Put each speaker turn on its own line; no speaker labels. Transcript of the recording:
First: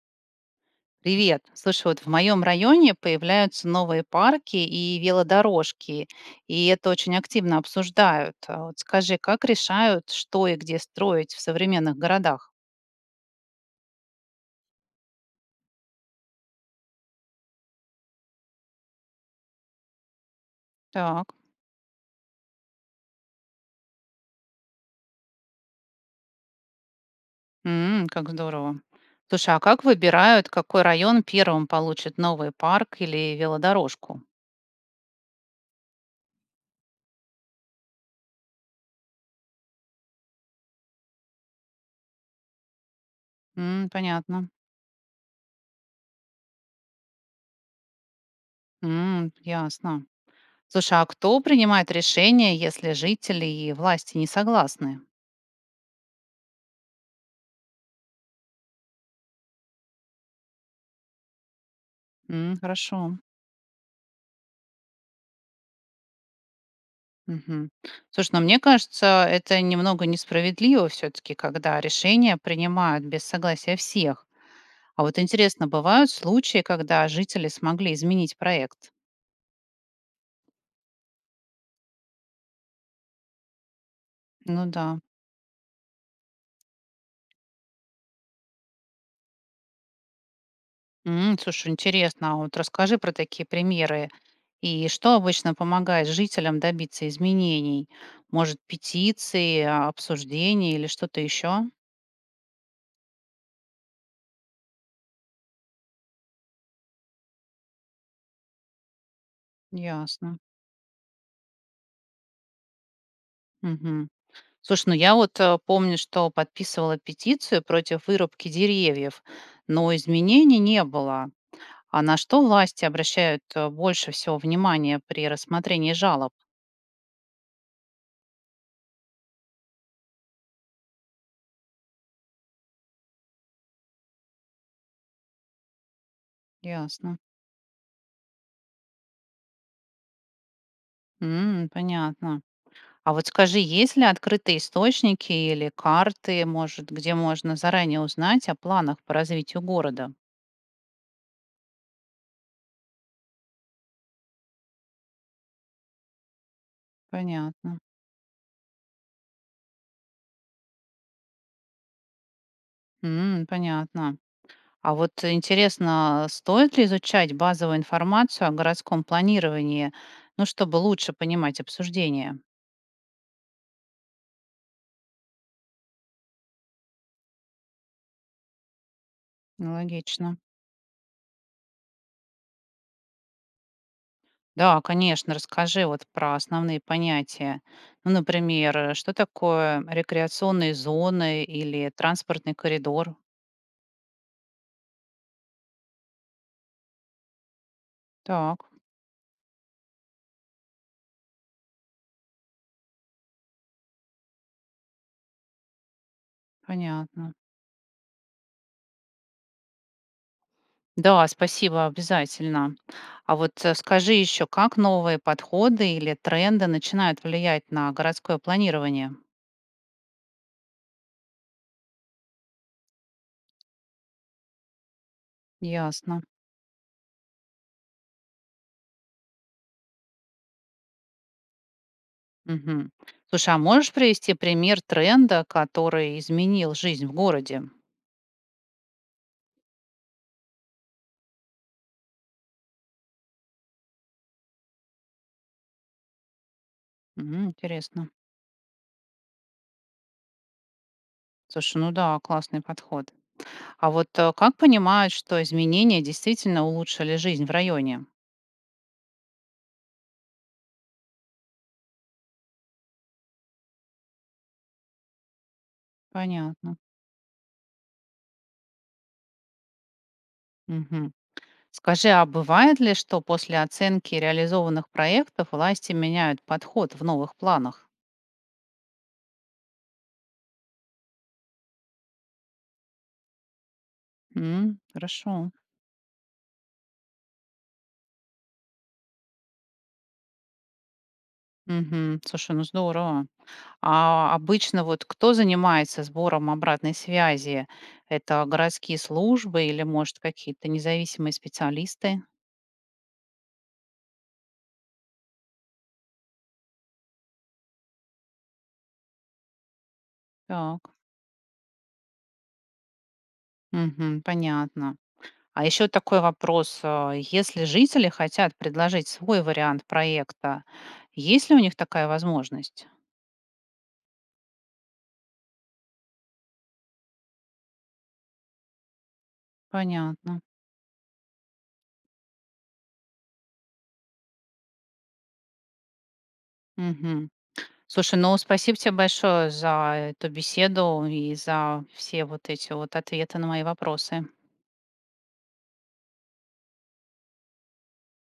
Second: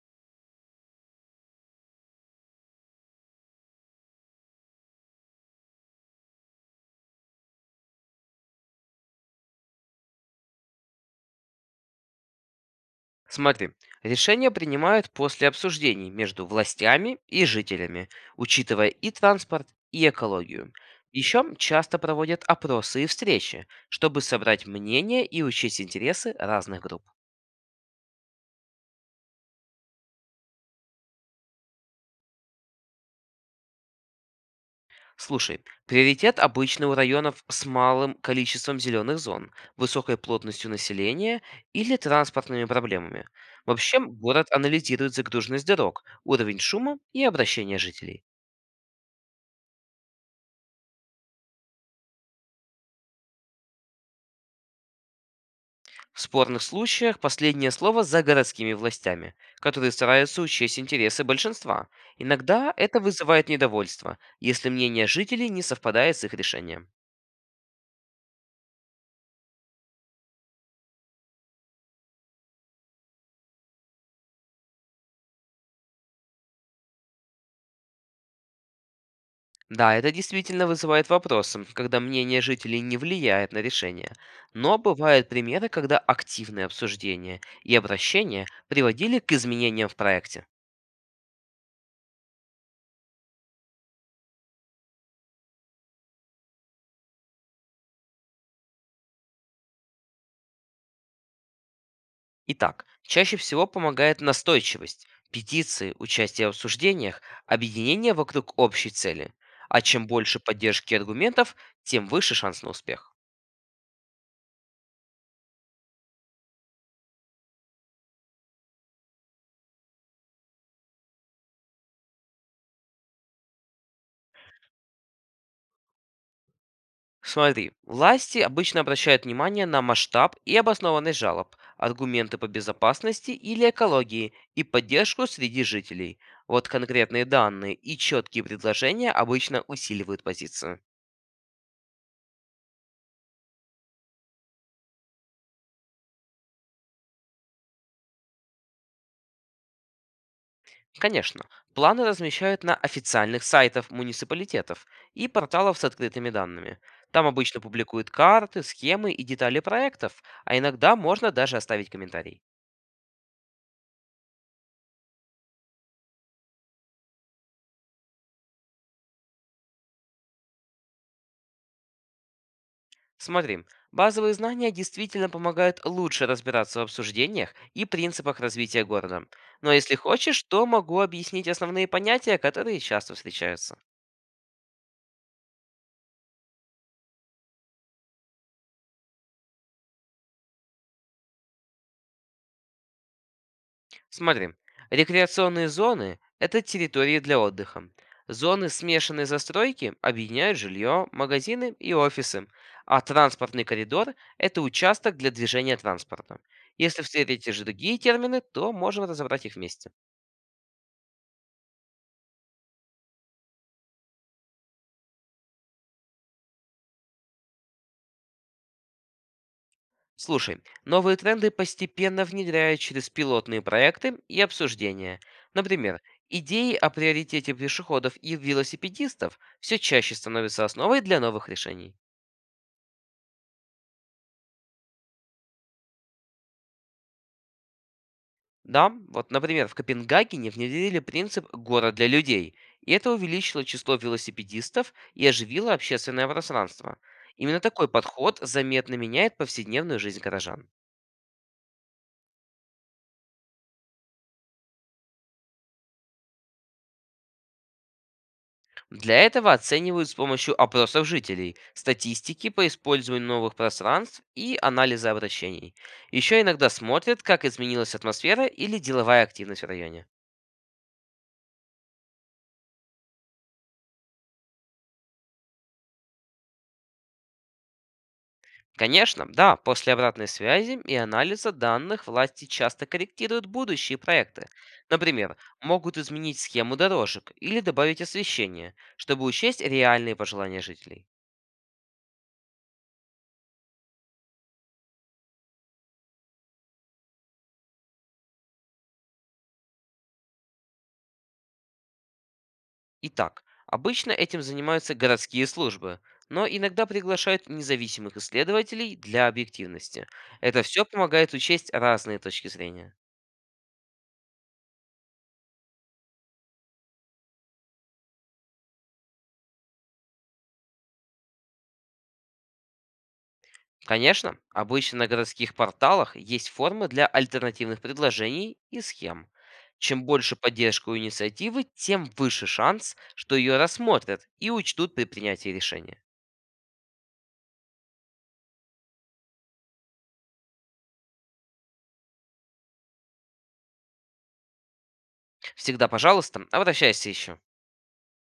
Привет. Слушай, вот в моем районе появляются новые парки и велодорожки, и это очень активно обсуждают. А вот скажи, как решают, что и где строить в современных городах?
Смотри, решения принимают после обсуждений между властями и жителями, учитывая и транспорт, и экологию.
Так.
Еще часто проводят опросы и встречи, чтобы собрать мнение и учесть интересы разных групп.
М, как здорово. Слушай, а как выбирают, какой район первым получит новый парк или велодорожку?
Слушай, приоритет обычно у районов с малым количеством зеленых зон, высокой плотностью населения или транспортными проблемами.
М,
Вообще, город
понятно.
анализирует загруженность дорог, уровень шума и обращение жителей.
М, ясно. Слушай, а кто принимает решение, если жители и власти не согласны?
В спорных случаях последнее слово за городскими властями, которые стараются учесть интересы большинства.
М,
Иногда это
хорошо.
вызывает недовольство, если мнение жителей не совпадает с их решением.
Мгм. Слушай, ну мне кажется, это немного несправедливо все-таки, когда решения принимают без согласия всех. А вот интересно, бывают случаи, когда жители смогли изменить проект?
Да, это действительно вызывает вопросы, когда мнение жителей не влияет на решение.
Ну
Но
да.
бывают примеры, когда активное обсуждение и обращение приводили к изменениям в проекте.
М, слушай, интересно, а вот расскажи про такие примеры. И что обычно помогает жителям добиться изменений? Может, петиции, обсуждения или что-то еще?
Итак, чаще всего помогает настойчивость, петиции, участие в обсуждениях, объединение вокруг общей цели. А чем больше
Ясно.
поддержки и аргументов, тем выше шанс на успех.
Мгм. Слушай, ну я вот помню, что подписывала петицию против вырубки деревьев, но изменений не было. А на что власти обращают больше всего внимания при рассмотрении жалоб?
Смотри, власти обычно обращают внимание на масштаб и обоснованность жалоб, аргументы по безопасности или экологии и поддержку среди жителей. Вот
Ясно.
конкретные данные и четкие предложения обычно усиливают позицию.
М, понятно. А вот скажи, есть ли открытые источники или карты, может, где можно заранее узнать о планах по развитию города?
Конечно, планы размещают на официальных сайтах муниципалитетов и порталов с открытыми данными. Там обычно
Понятно.
публикуют карты, схемы и детали проектов, а иногда можно даже оставить комментарий.
М, понятно. А вот интересно, стоит ли изучать базовую информацию о городском планировании, ну, чтобы лучше понимать обсуждение?
Смотри, базовые знания действительно помогают лучше разбираться в обсуждениях и принципах развития города. Но
Ну,
если
логично.
хочешь, то могу объяснить основные понятия, которые часто встречаются.
Да, конечно, расскажи вот про основные понятия. Ну, например, что такое рекреационные зоны или транспортный коридор?
Смотри, рекреационные зоны – это территории для отдыха. Зоны
Так,
смешанной застройки объединяют жилье, магазины и офисы, а транспортный коридор – это участок для движения транспорта. Если
понятно.
встретите же другие термины, то можем разобрать их вместе.
Да, спасибо, обязательно. А вот скажи еще, как новые подходы или тренды начинают влиять на городское планирование?
Слушай, новые тренды постепенно внедряют через пилотные проекты и обсуждения. Например,
Ясно.
идеи о приоритете пешеходов и велосипедистов все чаще становятся основой для новых решений.
Мгм. Слушай, а можешь привести пример тренда, который изменил жизнь в городе?
Да, вот, например, в Копенгагене внедрили принцип «город для людей», и это увеличило число велосипедистов и оживило общественное пространство.
М,
Именно такой
интересно.
подход заметно меняет повседневную жизнь горожан.
Слушай, ну да, классный подход. А вот как понимают, что изменения действительно улучшили жизнь в районе?
Для этого оценивают с помощью опросов жителей, статистики по использованию новых пространств и анализа обращений. Еще иногда
Понятно.
смотрят, как изменилась атмосфера или деловая активность в районе.
Мгм. Скажи, а бывает ли, что после оценки реализованных проектов власти меняют подход в новых планах?
Конечно, да, после обратной связи и анализа данных власти часто корректируют будущие проекты.
М,
Например,
хорошо.
могут изменить схему дорожек или добавить освещение, чтобы учесть реальные пожелания жителей.
Мгм. Слушай, ну здорово. А обычно вот кто занимается сбором обратной связи? Это городские службы или, может, какие-то независимые специалисты?
Итак, обычно этим занимаются городские службы, но иногда приглашают независимых исследователей для объективности. Это
Так,
все помогает учесть разные точки зрения.
мгм, понятно. А еще такой вопрос. Если жители хотят предложить свой вариант проекта, есть ли у них такая возможность?
Конечно, обычно на городских порталах есть формы для альтернативных предложений и схем. Чем больше
Понятно.
поддержка у инициативы, тем выше шанс, что ее рассмотрят и учтут при принятии решения.
Мгм. Слушай, ну спасибо тебе большое за эту беседу и за все вот эти вот ответы на мои вопросы.
Всегда, пожалуйста, обращайся еще.